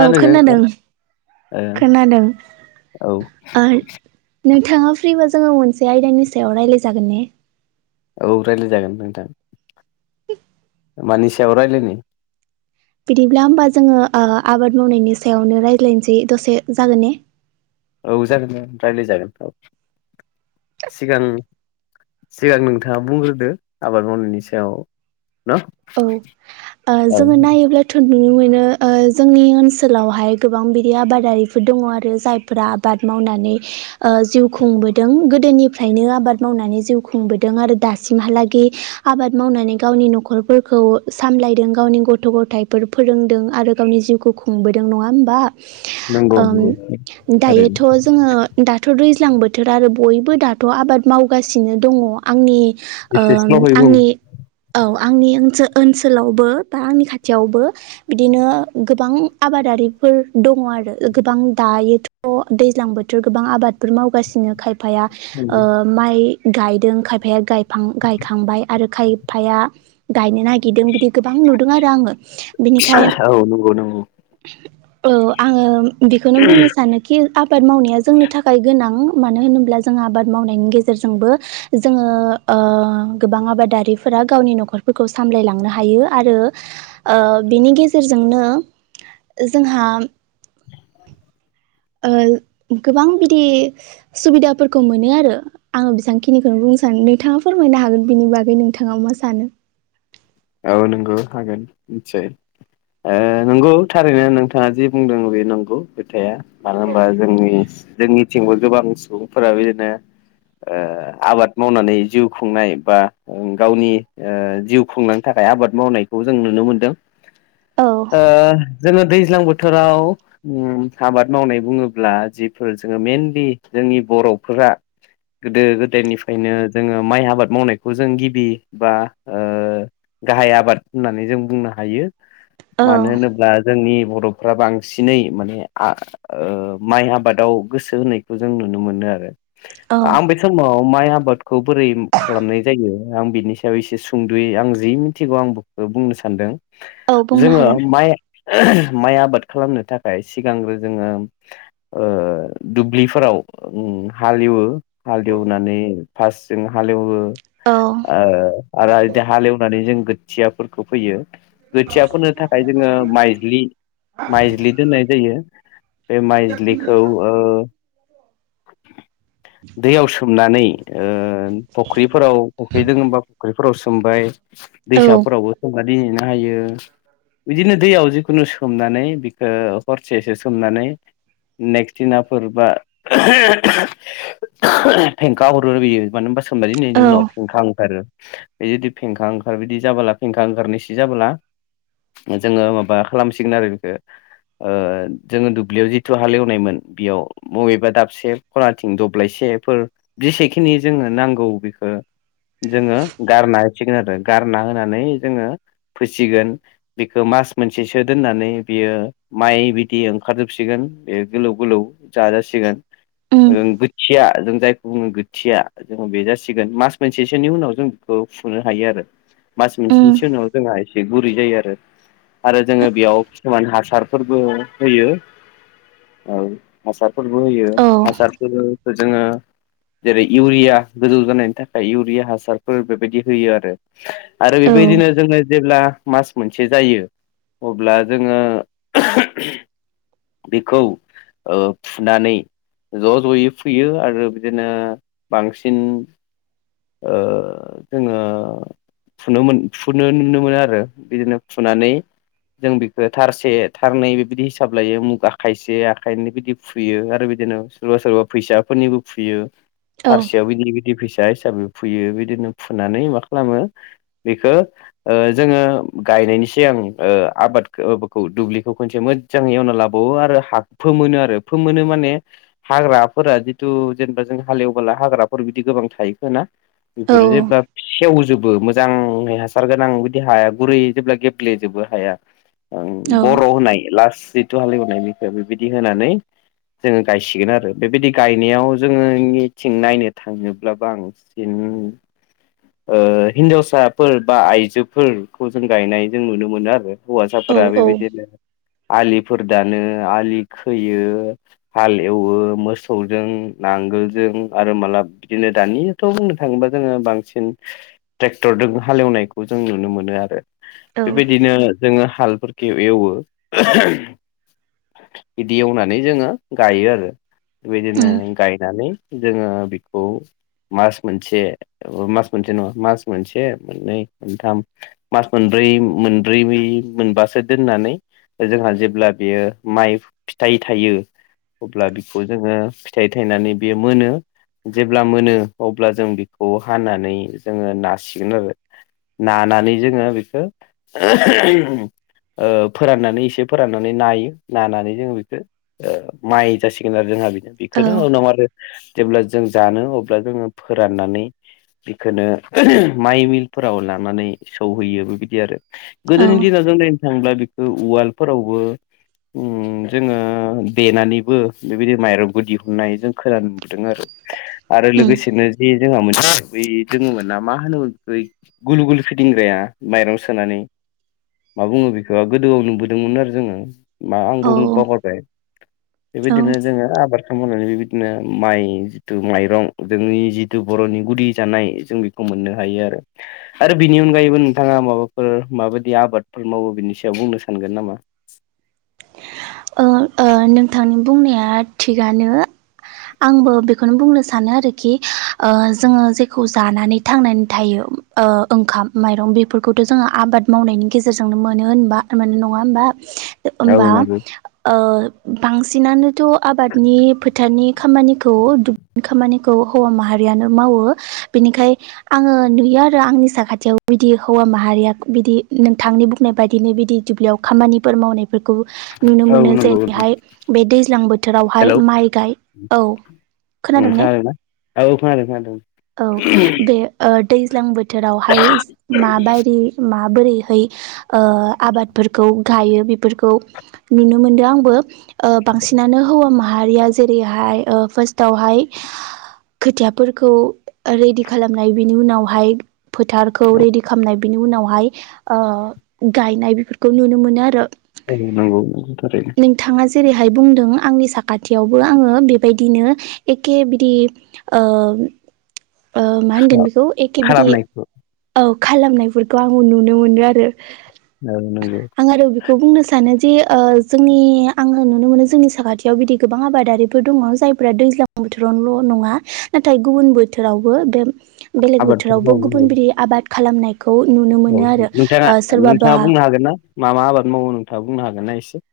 औ खोनादों नोङो खोनादों ओ औ। नोंथांङा फ्रिबा जोंङो मोनसे आयदानि सायाव रायलाय जागोन ने। औ रायलाय जागोन नोंथां। [inaudible] मानि सायाव रायलायनि बिदिब्ला ओमबा जोंङो ओ‌ आबाद मावनायनि सायावनो रायज्लायनोसै दसे जागोन ने। औ जागोन दे रायलाय जागोन औ सिगां सिगां नोंथांङा बुंग्रोदो आबाद मावनायनि सायाव। न औ ओ औ जोंङो नायोब्ला थ नुनो मोननो। ओ जोंनि ओनसोलावहाय गोबां बिदि आबादारिफोर दंङ आरो जायफोरा आबाद मावनानै। ओ जिउ खुंबोदों गोदोनिफ्रायनो आबाद मावनानै जिउ खुंबोदों आरो दासिमहालागि। आबाद मावनानै गावनि न'खर। फोरखौ सामलायदों गावनि गथ' गथायाइफोर फोरोंदों आरो गावनि जिउखौ खुंबोदों नङा ओमबा। नंगौ ओं नंगौ थारैनो दायोथ' जोंङो दाथ' दै ज्लां बोथोर आरो बयबो दाथ आबाद मावगासिनो दंङ आंनि एसे ओम स्ल'है बुं आंनि औ आ ओनसो ओनसोलावबो बा आंनि खाथियावबो बिदिनो गोबां आबादारिफोर। दंङ आरो ओ गोबां दायोथ दैज्लां बोथोर गोबां आबादफोर मावगासिनो खाय फाया औ ओ माइ गायदों खायफाया गायफां गायखांबाय आरो खायफाया गायनो नागि गिरदों बिदि गोबां नुदों आरो आंङो बिनिखाय नंगौ नंगौ औ आंङो बिखोनो बुंनो सानोखि आबाद मावनाया जोंनि थाखाय गोनां। मानो होनोब्ला जों आबाद मावनायनि गेजेरजोंबो जोङो ओ गोबां आबादारिफोर दा गावनि न'खरफोरखौ सामलायलांनो हायो आरो ओ बिनि गेजेरजोंनो जों [unintelligible] ओ। ओ गोबां बिदि सुबिदाफोरखौ मोनो आरो आंङो बिसांखिनिखोन बुंनो सानो नोंथां। थांङा फोरमायनो हागोन बिनि बागै नोंथांङा मा सानो। औ नोंगौ हागोन निथसय। ओ नोंगौ थारैनो नोंथांङा जि बुंदों बि नोंगौ खोथाया मानो होनबा जोंनि जोंनिथिंबो गोबां सुबुंफोरा बिदिनो ओ आबाद मावनानै जिउ खुंनाय बा ओं गावनि ओ जिउ खुंनां थाखाय आबाद मावनायखौ जों नुनो मोनदों। औ ओ जोंङो दैज्लां बोथोराव उम आबाद मावनाय बुंङोब्ला जिफोर जोंङो मेनलि जोंनि बर'फोरा गोदो गोदायनिफ्रायनो जोंङो माइ आबाद मावनायखौ जों गिबि बा ओ गाहाय आबाद होननानै जों बुंनो हायो औ मानो होनोब्ला जोंनि बर' रबफ्रा बांसिनै माने आ ओ माइ आबादाव गोसो होनायखौ जों नुनो मोनो आरो औ आं बे समाव माइ आबादखौ बोरै खालामनाय जायो आं बिनि सायाव एसे सुंदुयै आं जि मिन थिगौ आं बु ओ बुंनो सानदों औ बुंनो जोंङो हागोन माइ माइ आबाद खालामनो थाखाय सिगांग्रो जोंङो ओ दुब्लिफोराव उम उम हालेवो हालेवनानै फास जों हालेवो। ओ औ आरो इदि हालेवनानै जों गोथियाफोरखौ फोयो। खोथिया फोनो थाखाय जोंङो माइज्लि माइज्लि दोननाय जायो बे माइज्लिखौ ओ दैयाव सोमनानै ओन फख्रिफोराव फख्रिदोंङोबा फख्रि फ्राव सोमबाय - औ हायो बिदिनो दैयाव जिखुनु सोमनानै बिखौ हरसेसो सोमनानै नेक्ट दिनाफोरबा फेंखा हरो बियो मानो होनबा होनबा दिनैनि औ उनाव फेंखा ओंखारो बे जुदि फेंखा ओं आर बिदि जाबोला फेंखा ओंखारनो सि जाबोला जोंओ माबा खालामसिगोन आरो बेखो ओ जोङो दुब्लियाव जिथु हालेवनायमोन बेयाव बबेबा दाबसे खनाथिं दब्लायसे बेफोर जेसेखिनि जोंनो नांगौ बेखौ जोंओ गारना हसिगोन आरो गारना होनानै जोङो फोसिगोन बेखौ मास मोनसेसो दोननानै बियो माइ बिदि ओंखारजोबसिगोन बे गोलाव गोलाव जाजासिगोन उम ओं गोथिया जों जायखौ बुङो गोथिया जोङो बे जासिगोन मास मोनसेसोनि उनाव जों बेखौ फुनो हायो आरो मास उम मोनसेसोनि उनाव जोंहाय एसे गुरै जायो आरो आरो जोङो बेयाव खिसुमान हासारफोरबो होयो औ हासारफोरबो होयो औ हासारफोरखौ जोंओ जेरै इउरिया गोजौ जानायनि थाखाय इउरिया हासारफोर बेबायदि होयो आरो आरो औ बेबायदिनो जोंओ जेब्ला मास मोनसे जायो अब्ला जोंओ बेखौ ओ फुनानै ज' ज'यै फुयो आरो आरो बिदिनो बांसिन ओ जोंओ फुनोमोन फुनो नुनो मोनो आरो बिदिनो फुनानै जों बेखौ थारसे थारनै बिबायदि हिसाब लायो मुगा आखायसे आखाइनि बिदि फुयो आरो बिदिनो सोरबा सोरबा फैसाफोरनिबो फुयो। औ थारसेयाव बिदि बिदि फैसा सा हिसाबै फुयो बिदिनो फुनानै मा खालामो बेखौ जोंओ गा यनायनि सिगां ओ आबादखो ओ माबाखौ दुब्लिखौ खनसे मो जों एवना लाबावो आरो हाखौ फोमोनो आरो फोमोनो माने हाग्राफोरा जिथु जेनेबा हालएवब्ला हाग्राफोर बिदि गोबां थायैफोरना औ बेफोर जेब्ला सेवजोबो जां हासार गोनां बिदि हाया गुरै जेब्ला गेब्ले जबो हाया बर' होनाय लास जिथु हालेवनाय बिखो बेबायदि होनानै जोङो गायसिगोन आरो बेबायदि गायनायाव जोङोनिथिं नायनो थाङोब्ला बांसिन [unintelligible] ओ हिन्जावसाफोर बा आइजोफोरखौ जों गायनाय जों नुनो मोनो आरो। औ हौवासाफोरा औ बिबादिनो। आलिफोर दानो आलि खोयो हाल एवो मोसौजों नां गोल जों आरो मालाब बिदिनो दानियाथ' बुंनो थाङोबा जोङो बांसिन ट्रेक्टर दों हालेवनायखौ जों नुनो मोनो आरो औ बेबायदिनो जोङो हालफोरखौ एवो। बिदि एवनानै जोङो गायो आरो। बेदिनो उम गायनानै। जोङो बिखौ मास मोनसे मास मोनसे नङा मास मोनसे मोननै मोनथाम मास मोनब्रै, मोनब्रै बै मोनबासो दोननानै जोंहा जेब्ला बेयो माइ फिथाइ थायो अब्ला बिखौ जोङो फिथाइ थायनानै बे मोनो। जेब्ला मोनो अब्ला जों बेखौ हानानै जोङो नासिगोन आरो। नानानै जोङो बेखौ ओ फोराननानै एसे फोराननानै नायो नानानै जों बेखौ ओ माइ जासिगोन आरो जोंहा औ बेखौनो उनाव आरो जेब्ला जों जानो अब्ला जोङो फोराननानै। बेखौनो माइ मिलफोराव लानानै सौहैयो बेबायदि आरो। गोदोनि औ दिनावजों नायनो थाङोब्ला बेखौ उवालफोरावबो उम जोङो देनानैबो बेबायदि माइरंबो दिहुननाय जों खोनानो मोनबोदों आरो। [unintelligible] आरो लोगोसेनो जि जोंहा मोनसे बै दोङोमोन ना मा होनोमोन बै गुलु गुलु फिदिंग्राया माइरं सोनानै। मा बुंङो बिखौ गोदोयाव नुबोदोंमोन आरो जोङो मा औ आंबो ओं बावगारबाय ओ बेबायदिनो जोङो आबाद [inaudible] बिदिनो माइ जिथु माइरं जोंनि जिथु बर'नि गुदि जानाय जों बेखौ मोननो हायो आरो बिनि अनगायैबो नोंथाङा माबाफोर माबादि आबादफोर मावो बिनि सो याव बुंनो सानगोन नामा ओ ओ नोंथांनि बुंनाया थिगानो। आंबो बेखौनो बुंनो सानो आरोखि ओ जोङो जेखौ जानानै थांनानै थायो। ओ ओंखाम माइरं बेफोरखौथ' जोङो आबाद मावनायनि गेजेरजोंनो मोनो होनबा मोन नङा होमबा? औ ओमबा नंगौ ओ बांसिनानो थ' आबादनि फोथारनि खामानिखौ दुब खामानिखौ हौवा माहारियानो मावो बेनिखाय आङो नुयो आरो आंनि साखाथियाव दि हौवा माहारिया बिदि नोंथांनि बुंनाय बायदिनो बिदि दुब्लियाव खामानिफोर मावनायफोरखौ नुनो औ मोनो नंगौ जेरैहाय बे दैज्लां बोथोरावहाय हेलौ माइ गाय औ। [unintelligible] खोनादों ने औ खोनादों खोनादों औ बे ओ दैज्लां बोथोरावहाय माबायरि माबोरैहै ओ आबादफोरखौ गायो बेफोरखौ नुनो मोनदों आंबो। ओ बांसिनानो हौवा माहारिया जेरैहाय ओ फार्स्टावहाय खोथियाफोरखौ रेडि खालामनाय बिनि उनावहाय फोथारखौ रेडि खालामनाय बिनि उनावहाय ओ गायनाय बेफोरखौ नुनो मोनो आरो। औ नंगौ थारै नोंथाङा जेरैहाय बुंदों आंनि साखाथियावबो आङो बेबायदिनो एखे बिदि ओ ओ ओ मा होनगोन बेखौ एखे बिदि खालामनायखौ औ खालामनायफोरखौ आंबो नुनो मोनो आरो। औ नंगौ आं आरो बेखौ बुंनो सानो जे ओ जोंनि आङो नुनो मोनो जोंनि साखाथियाव बिदि गोबां आबादारिफोर दङ जायफ्रा दैज्लां बोथोराव ल नङा नाथाय गुबुन बोथोरावबो बे बेलेग आबादफोर बोथोरावबो मावो गुबुन बिरि आबाद खालामनाय औ नोंथाङा नोंथाङा बुंनो हागोन ना मा मा आबाद मावो नोंथाङा बुंनो हागोन ना एसे?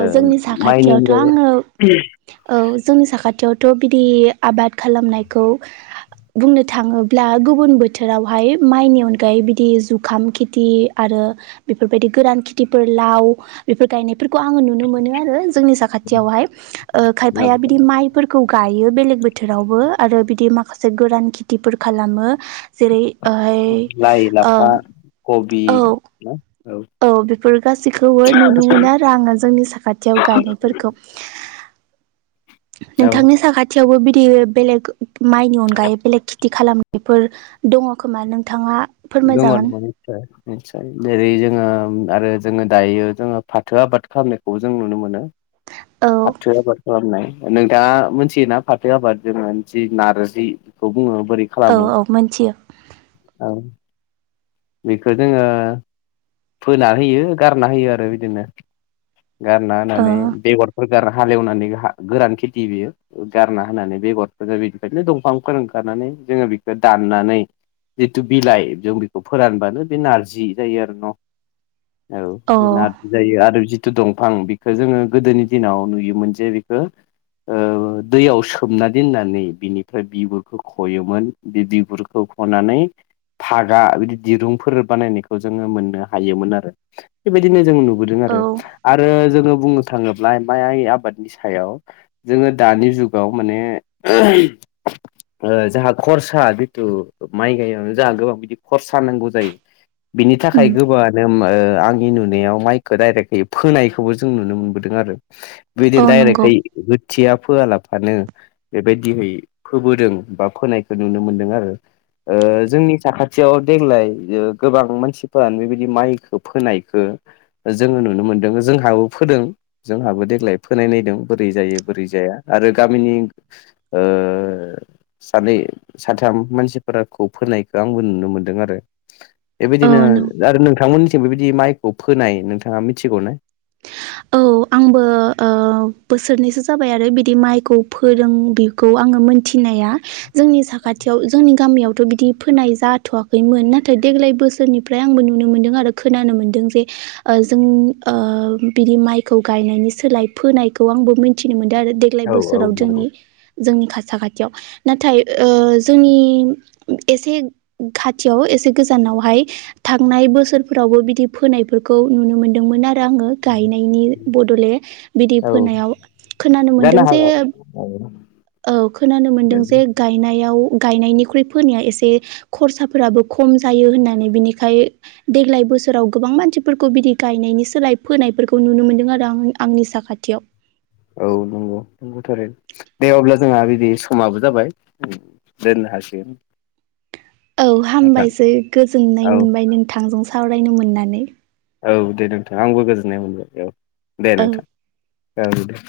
ओ जोंनि माइनि साखाथियावथ अनगायै आङो औ जोंनि साखाथियाव थ बिदि आबाद खालामनायखौ बुंनो थाङोब्ला गुबुन बोथोरावहाय माइनि अनगायै बिदि जुखाम खिथि आ- रो बेफोरबायदि गोरान खिथिफोर लाउ बेफोर गायनाय फोरखौ आङो नुनो मोनो आरो जोंनि साखाथियावहाय ओ खायफाया बिदि माइफोरखौ गायो बेलेग बोथोरावबो आरो बिदि माखासे गोरान खेथिफोर खालामो। जेरै हाय लाइ ओ लाफा कबि औ औ बेफोर गासैखौबो नुनो मोनो आरो आङो जोंनि साखाथियाव गायनायफोरखौ। औ नोंथांनि साखाथि- यावबो बिदि बेलेग माइनि अनगायै बेलेग खेथि खालामनायफोर दङ खोमा नों - दङ दङ निस्सय निस्सय जेरै जोङो ओं आरो जोङो दायो जोङो फाथो आबाद खालामनायखौ जों नुनो मोनो। औ फाथो आबाद खालामनाय। नोंथाङा मोनथियोना? फाथो आबाद जोङो थि नारजिखौ बुङो बोरै औ खालामो औ मोनथियो औ बेखौ जोङो फोनानै होयो गारना होयो आरो बिदिनो। गारना औ होनानै बेगरफोर गार हालेवनानै हा गोरान खेथि बेयो गारना होनानै बेगरफोर [unintelligible] दंफांफोर ओं - माने जोङो बेखौ दाननानै जिथु बिलाइ जों बेखौ फोरानबानो बे नारजि जायो आरो न'। औ बि नारजि जायो आरो जि थु दंफां बिखौ जोङो गोदोनि दिनाव नुयोमोन जे बिखौ ओ दैयाव सोमना दोननानै बिनिफ्राय बिगुरखौ खयोमोन बे बिगुरखौ खनानै फागा बिदि दिरुंफोर बानायनायखौ जोङो मोननो - हायोमोन आरो । बेबायदिनो जों नुबोदों औ आरो आरो जोङो बुंनो थाङोब्ला माइ आबादनि सायाव जोङो दानि जुगाव माने [inaudible] ओ जोंहा खरसा जिथु माइ गायिआवनो जोंहा गोबां बिदि खरसा नांगौ जायो। बिनि उम थाखाय [unintelligible] ओ आंनि नुनायाव माइखौ डाइरेक्टयै फोनायखौबो जों नुनो मोनबोदों आरो। बेदि औ नंगौ डाइरेक्टयै थिया फोआलाफानो बेबायदिहै फोबोदों बा फोनायखौ नुनो मोनदों आरो। ओ जोंनि साखाथियाव देग्लाय ओ गोबां मानसि - फोरानो बेबायदि माइखौ फोनायखौ जोङो नुनो मोनदों जोंहाबो फोदों जोंहाबो - देग्लाय फोनाय नायदों बोरै जायो बोरै जाया आरो गामिनि ओ सानै साथाम मानसिफोराखौ फोनायखौ आंबो नुनो मोनदों आरो बेबायदिनो औ नोंथांमोननिथिंबो बेबायदि माइखौ फोनाय नोंथाङा मिथिगौ ना? औ आंबो ओ औ बोसोरनैसो जाबाय आरो बिदि माइखौ फोरों बेखौ आङो मोनथिनाया । जोंनि साखाथियाव जोंनि गामियावथ' बिदि फोनाय जाथ'वाखैमोन नाथाय देग्लाय बोसोरनिफ्राय आंबो नुनो मोनदों। आरो खोनानो मोनदों जे ओ जोंनि ओ बिदि माइ खौ गायनायनि सोलाय फोनायखौ आंबो मिथिनो मोनदों आरो देग्लाय औ औ बोसोराव नंगौ जोंनि जोंनि खा साखाथियाव नाथाय ओ जोंनि एसे खाथियाव एसे गोजान नावहाय थांनाय बोसोरफोरावबो बिदि फोनायफोरखौ नुनो मोनदोंमोन आ रो आङो गायनायनि दले बिदि औ फोनायाव खोनानो जानो मोनदों जे हागौ औ खोनानो मोनदों औ जे गायनाय याव गायनायनिख्रुइ फोनाया एसे खरसाफोराबो खम जायो होननानै बिनिखाय देग्लाय बोसोराव गोबां मानसिफोरखौ बिदि गायनायनि सोलाय फोनायफोरखौ नुनो मोनदों आरो रां आंनि साखाथियाव औ नंगौ नंगौथ' आरो दे अब्ला जोंहा बिदि समाबो जाबाय दोन हसिम औ हामबायसै गोजोननाय औ मोनबाय नोंथांजों सावरायनो मोननानै औ दे नोंथां आंबो गोजोननाय मोनबाय औ दे औ नोंथां ओं दे